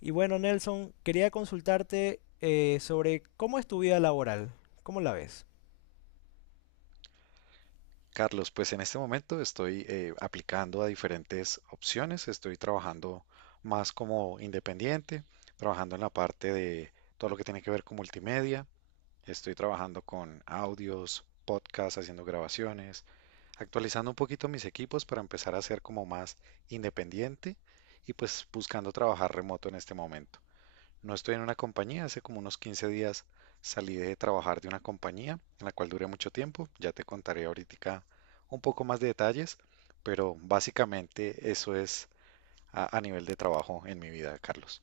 Y bueno, Nelson, quería consultarte sobre cómo es tu vida laboral, ¿cómo la ves? Carlos, pues en este momento estoy aplicando a diferentes opciones, estoy trabajando más como independiente, trabajando en la parte de todo lo que tiene que ver con multimedia, estoy trabajando con audios, podcasts, haciendo grabaciones, actualizando un poquito mis equipos para empezar a ser como más independiente y pues buscando trabajar remoto en este momento. No estoy en una compañía, hace como unos 15 días salí de trabajar de una compañía en la cual duré mucho tiempo, ya te contaré ahorita un poco más de detalles, pero básicamente eso es a nivel de trabajo en mi vida, Carlos.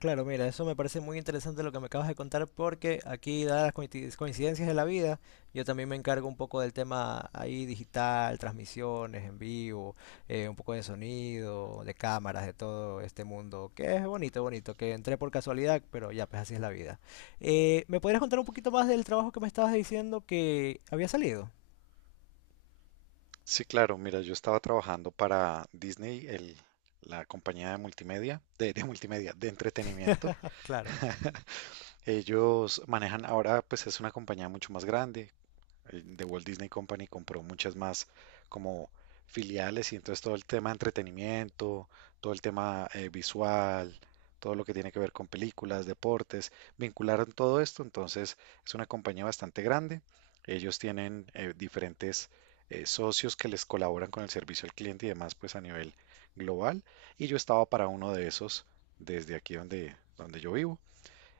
Claro, mira, eso me parece muy interesante lo que me acabas de contar porque aquí, dadas las coincidencias de la vida, yo también me encargo un poco del tema ahí digital, transmisiones en vivo, un poco de sonido, de cámaras, de todo este mundo, que es bonito, bonito, que entré por casualidad, pero ya, pues así es la vida. ¿me podrías contar un poquito más del trabajo que me estabas diciendo que había salido? Sí, claro, mira, yo estaba trabajando para Disney, la compañía de multimedia, de multimedia, de entretenimiento. Claro. Ellos manejan ahora, pues es una compañía mucho más grande. El de Walt Disney Company compró muchas más como filiales y entonces todo el tema de entretenimiento, todo el tema visual, todo lo que tiene que ver con películas, deportes, vincularon todo esto, entonces es una compañía bastante grande. Ellos tienen diferentes socios que les colaboran con el servicio al cliente y demás, pues a nivel global. Y yo estaba para uno de esos desde aquí donde yo vivo.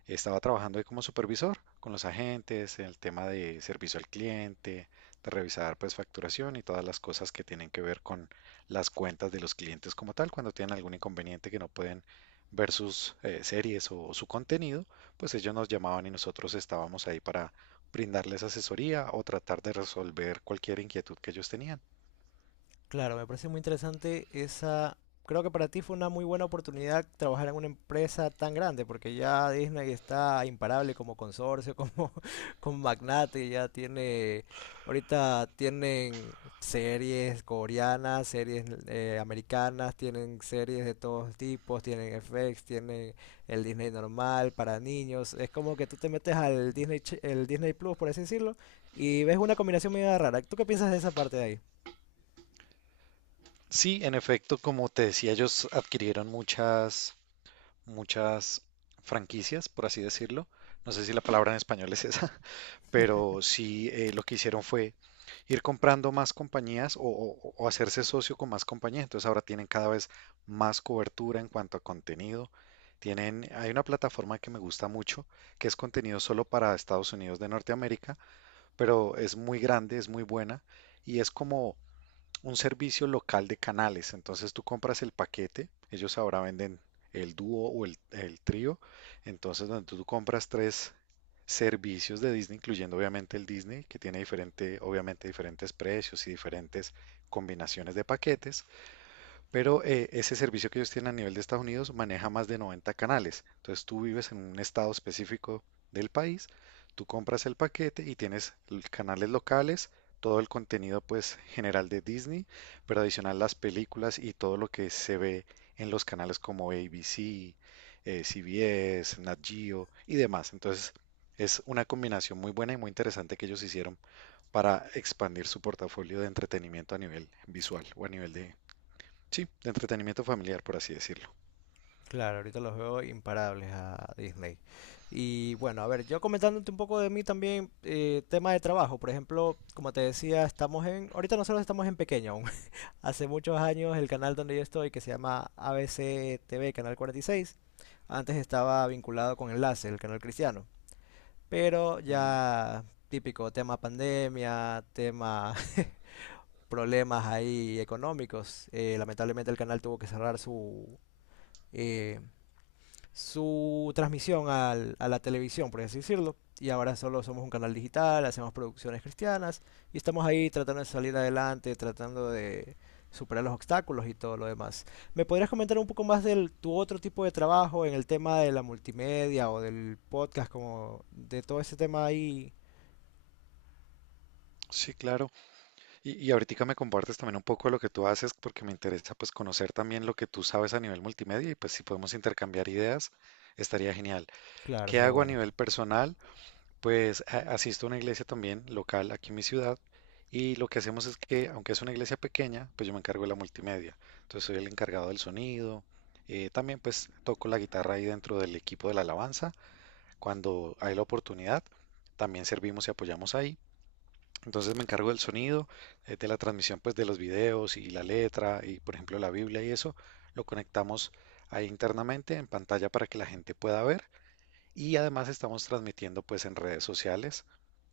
Estaba trabajando ahí como supervisor con los agentes, en el tema de servicio al cliente, de revisar pues facturación y todas las cosas que tienen que ver con las cuentas de los clientes como tal, cuando tienen algún inconveniente que no pueden ver sus series o su contenido, pues ellos nos llamaban y nosotros estábamos ahí para brindarles asesoría o tratar de resolver cualquier inquietud que ellos tenían. Claro, me parece muy interesante esa. Creo que para ti fue una muy buena oportunidad trabajar en una empresa tan grande, porque ya Disney está imparable como consorcio, como, como magnate, ya tiene. Ahorita tienen series coreanas, series americanas, tienen series de todos tipos, tienen FX, tienen el Disney normal para niños. Es como que tú te metes al Disney, el Disney Plus, por así decirlo, y ves una combinación medio rara. ¿Tú qué piensas de esa parte de ahí? Sí, en efecto, como te decía, ellos adquirieron muchas franquicias, por así decirlo. No sé si la palabra en español es esa, pero sí lo que hicieron fue ir comprando más compañías o hacerse socio con más compañías. Entonces ahora tienen cada vez más cobertura en cuanto a contenido. Tienen, hay una plataforma que me gusta mucho, que es contenido solo para Estados Unidos de Norteamérica, pero es muy grande, es muy buena y es como un servicio local de canales. Entonces tú compras el paquete, ellos ahora venden el dúo o el trío. Entonces donde tú compras tres servicios de Disney, incluyendo obviamente el Disney, que tiene diferente, obviamente diferentes precios y diferentes combinaciones de paquetes. Pero ese servicio que ellos tienen a nivel de Estados Unidos maneja más de 90 canales. Entonces tú vives en un estado específico del país, tú compras el paquete y tienes canales locales, todo el contenido pues general de Disney, pero adicional las películas y todo lo que se ve en los canales como ABC, CBS, Nat Geo y demás. Entonces es una combinación muy buena y muy interesante que ellos hicieron para expandir su portafolio de entretenimiento a nivel visual o a nivel de sí, de entretenimiento familiar, por así decirlo. Claro, ahorita los veo imparables a Disney. Y bueno, a ver, yo comentándote un poco de mí también, tema de trabajo. Por ejemplo, como te decía, estamos en, ahorita nosotros estamos en pequeño aún. Hace muchos años el canal donde yo estoy, que se llama ABC TV, Canal 46, antes estaba vinculado con Enlace, el canal cristiano. Pero Mm, ya típico tema pandemia, tema problemas ahí económicos. Lamentablemente el canal tuvo que cerrar su, eh, su transmisión a la televisión, por así decirlo. Y ahora solo somos un canal digital, hacemos producciones cristianas y estamos ahí tratando de salir adelante, tratando de superar los obstáculos y todo lo demás. ¿Me podrías comentar un poco más de tu otro tipo de trabajo en el tema de la multimedia o del podcast, como de todo ese tema ahí? sí, claro. Y ahorita me compartes también un poco de lo que tú haces, porque me interesa pues conocer también lo que tú sabes a nivel multimedia y pues si podemos intercambiar ideas, estaría genial. Claro, ¿Qué sería hago a bueno. nivel personal? Pues asisto a una iglesia también local aquí en mi ciudad y lo que hacemos es que, aunque es una iglesia pequeña, pues yo me encargo de la multimedia. Entonces soy el encargado del sonido. También pues toco la guitarra ahí dentro del equipo de la alabanza cuando hay la oportunidad. También servimos y apoyamos ahí. Entonces me encargo del sonido, de la transmisión pues de los videos y la letra y por ejemplo la Biblia y eso. Lo conectamos ahí internamente en pantalla para que la gente pueda ver. Y además estamos transmitiendo pues en redes sociales.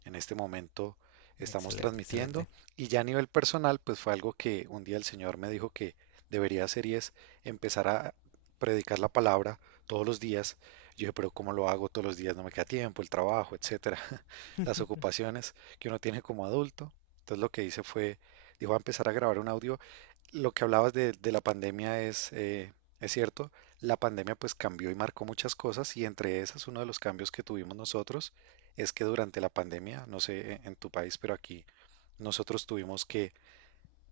En este momento estamos Excelente, transmitiendo, excelente. y ya a nivel personal pues fue algo que un día el Señor me dijo que debería hacer y es empezar a predicar la palabra todos los días. Yo dije, pero ¿cómo lo hago todos los días? No me queda tiempo, el trabajo, etcétera, las ocupaciones que uno tiene como adulto. Entonces lo que hice fue, dijo, a empezar a grabar un audio. Lo que hablabas de la pandemia es cierto, la pandemia pues cambió y marcó muchas cosas y entre esas uno de los cambios que tuvimos nosotros es que durante la pandemia, no sé en tu país, pero aquí nosotros tuvimos que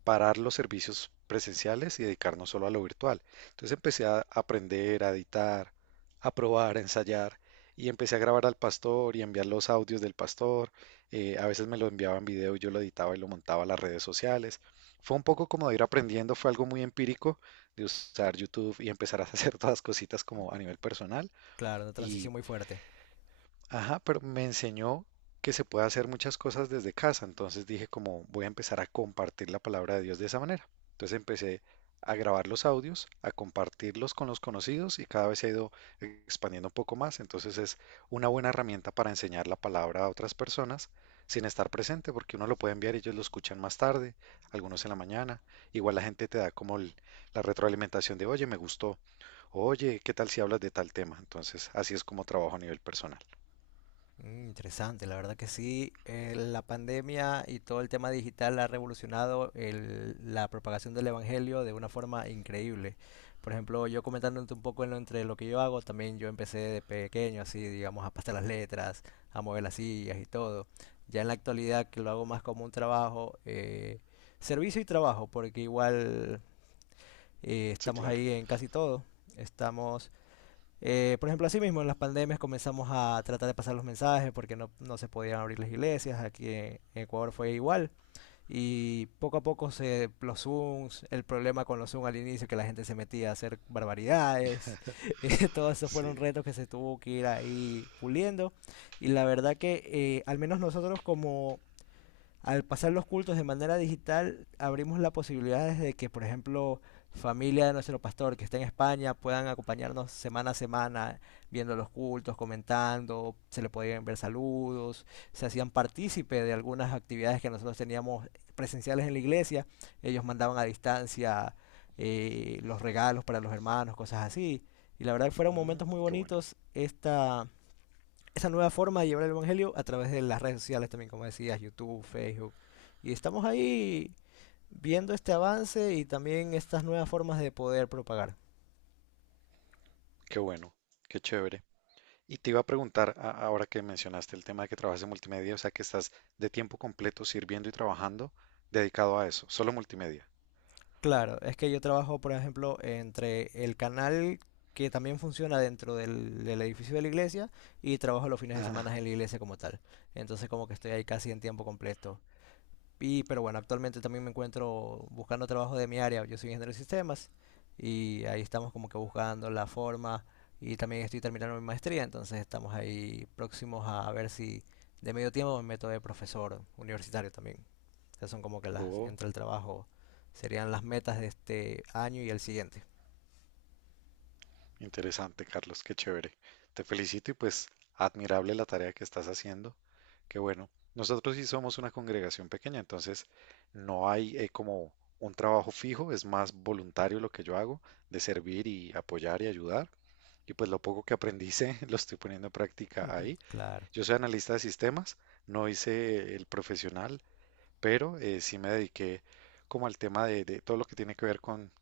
parar los servicios presenciales y dedicarnos solo a lo virtual. Entonces empecé a aprender, a editar, a probar, a ensayar y empecé a grabar al pastor y a enviar los audios del pastor. A veces me lo enviaba en video y yo lo editaba y lo montaba a las redes sociales. Fue un poco como de ir aprendiendo, fue algo muy empírico de usar YouTube y empezar a hacer todas las cositas como a nivel personal, Claro, una y transición muy fuerte. ajá, pero me enseñó que se puede hacer muchas cosas desde casa, entonces dije como voy a empezar a compartir la palabra de Dios de esa manera. Entonces empecé a grabar los audios, a compartirlos con los conocidos y cada vez se ha ido expandiendo un poco más, entonces es una buena herramienta para enseñar la palabra a otras personas sin estar presente, porque uno lo puede enviar y ellos lo escuchan más tarde, algunos en la mañana, igual la gente te da como la retroalimentación de, oye, me gustó, oye, ¿qué tal si hablas de tal tema? Entonces así es como trabajo a nivel personal. Mm, interesante, la verdad que sí. La pandemia y todo el tema digital ha revolucionado la propagación del evangelio de una forma increíble. Por ejemplo, yo comentándote un poco en entre lo que yo hago, también yo empecé de pequeño, así, digamos, a pasar las letras, a mover las sillas y todo. Ya en la actualidad, que lo hago más como un trabajo, servicio y trabajo, porque igual Sí, estamos claro. ahí en casi todo. Estamos por ejemplo, así mismo en las pandemias comenzamos a tratar de pasar los mensajes porque no, no se podían abrir las iglesias. Aquí en Ecuador fue igual. Y poco a poco se, los Zooms, el problema con los Zooms al inicio, que la gente se metía a hacer barbaridades. Todos esos fueron Sí. retos que se tuvo que ir ahí puliendo. Y la verdad que al menos nosotros como al pasar los cultos de manera digital, abrimos la posibilidad de que, por ejemplo, familia de nuestro pastor que está en España puedan acompañarnos semana a semana viendo los cultos, comentando, se le podían ver saludos, se hacían partícipe de algunas actividades que nosotros teníamos presenciales en la iglesia, ellos mandaban a distancia los regalos para los hermanos, cosas así. Y la verdad que fueron momentos Mm, muy qué bueno, bonitos esta, esa nueva forma de llevar el Evangelio a través de las redes sociales también, como decías, YouTube, Facebook. Y estamos ahí viendo este avance y también estas nuevas formas de poder propagar. qué bueno, qué chévere. Y te iba a preguntar, ahora que mencionaste el tema de que trabajas en multimedia, o sea, que estás de tiempo completo sirviendo y trabajando dedicado a eso, solo multimedia. Claro, es que yo trabajo, por ejemplo, entre el canal que también funciona dentro del, del edificio de la iglesia y trabajo los fines de Ah, semana en la iglesia como tal. Entonces como que estoy ahí casi en tiempo completo. Y, pero bueno, actualmente también me encuentro buscando trabajo de mi área. Yo soy ingeniero de sistemas y ahí estamos como que buscando la forma y también estoy terminando mi maestría, entonces estamos ahí próximos a ver si de medio tiempo me meto de profesor universitario también. Esas son como que las oh, entre el trabajo serían las metas de este año y el siguiente. interesante, Carlos, qué chévere. Te felicito y pues admirable la tarea que estás haciendo. Qué bueno. Nosotros sí somos una congregación pequeña, entonces no hay como un trabajo fijo, es más voluntario lo que yo hago, de servir y apoyar y ayudar. Y pues lo poco que aprendí sé, lo estoy poniendo en práctica ahí. Claro. Yo soy analista de sistemas, no hice el profesional, pero sí me dediqué como al tema de todo lo que tiene que ver con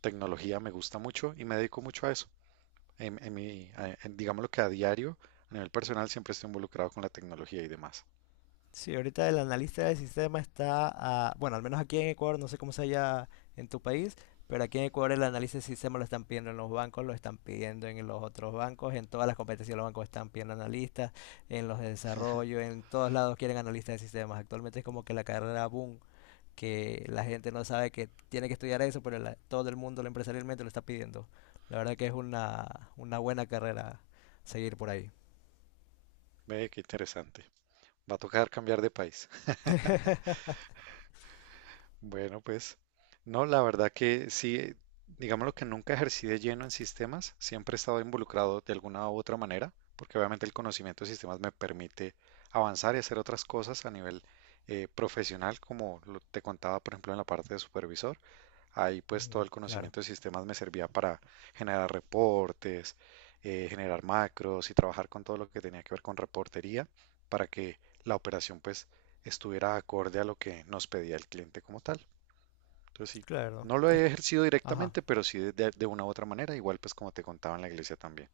tecnología, me gusta mucho y me dedico mucho a eso. En mi, a- en- Digamos lo que a diario, a nivel personal, siempre estoy involucrado con la tecnología y demás. Sí, ahorita el analista del sistema está, bueno, al menos aquí en Ecuador, no sé cómo sea allá en tu país, pero aquí en Ecuador el análisis del sistema lo están pidiendo en los bancos, lo están pidiendo en los otros bancos, en todas las competencias los bancos están pidiendo analistas, en los de desarrollo, en todos lados quieren analistas de sistemas. Actualmente es como que la carrera boom, que la gente no sabe que tiene que estudiar eso, pero todo el mundo lo empresarialmente lo está pidiendo. La verdad que es una buena carrera seguir por ahí. Ve qué interesante. Va a tocar cambiar de país. Bueno, pues no, la verdad que sí, digamos lo que nunca ejercí de lleno en sistemas, siempre he estado involucrado de alguna u otra manera, porque obviamente el conocimiento de sistemas me permite avanzar y hacer otras cosas a nivel profesional, como te contaba, por ejemplo, en la parte de supervisor. Ahí pues todo Mm, el claro, conocimiento de sistemas me servía para generar reportes, generar macros y trabajar con todo lo que tenía que ver con reportería para que la operación pues estuviera acorde a lo que nos pedía el cliente como tal. Entonces sí, claro. no lo he ejercido Ajá. directamente, pero sí una u otra manera, igual pues como te contaba en la iglesia también.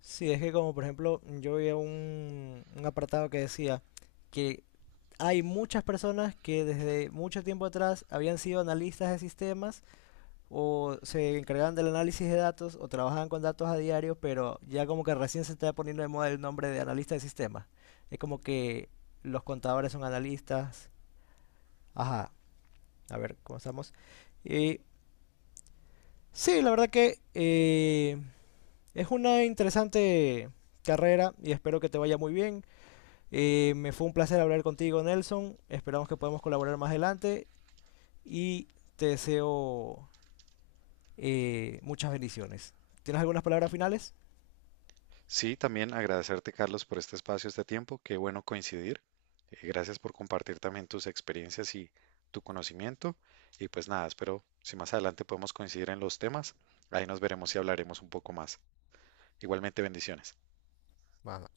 Sí, es que como por ejemplo, yo vi un apartado que decía que hay muchas personas que desde mucho tiempo atrás habían sido analistas de sistemas o se encargaban del análisis de datos o trabajaban con datos a diario, pero ya como que recién se está poniendo de moda el nombre de analista de sistemas. Es como que los contadores son analistas. Ajá, a ver, comenzamos. Y sí, la verdad que es una interesante carrera y espero que te vaya muy bien. Me fue un placer hablar contigo, Nelson. Esperamos que podamos colaborar más adelante y te deseo muchas bendiciones. ¿Tienes algunas palabras finales? Sí, también agradecerte Carlos por este espacio, este tiempo, qué bueno coincidir. Gracias por compartir también tus experiencias y tu conocimiento. Y pues nada, espero si más adelante podemos coincidir en los temas, ahí nos veremos y hablaremos un poco más. Igualmente bendiciones. Bueno,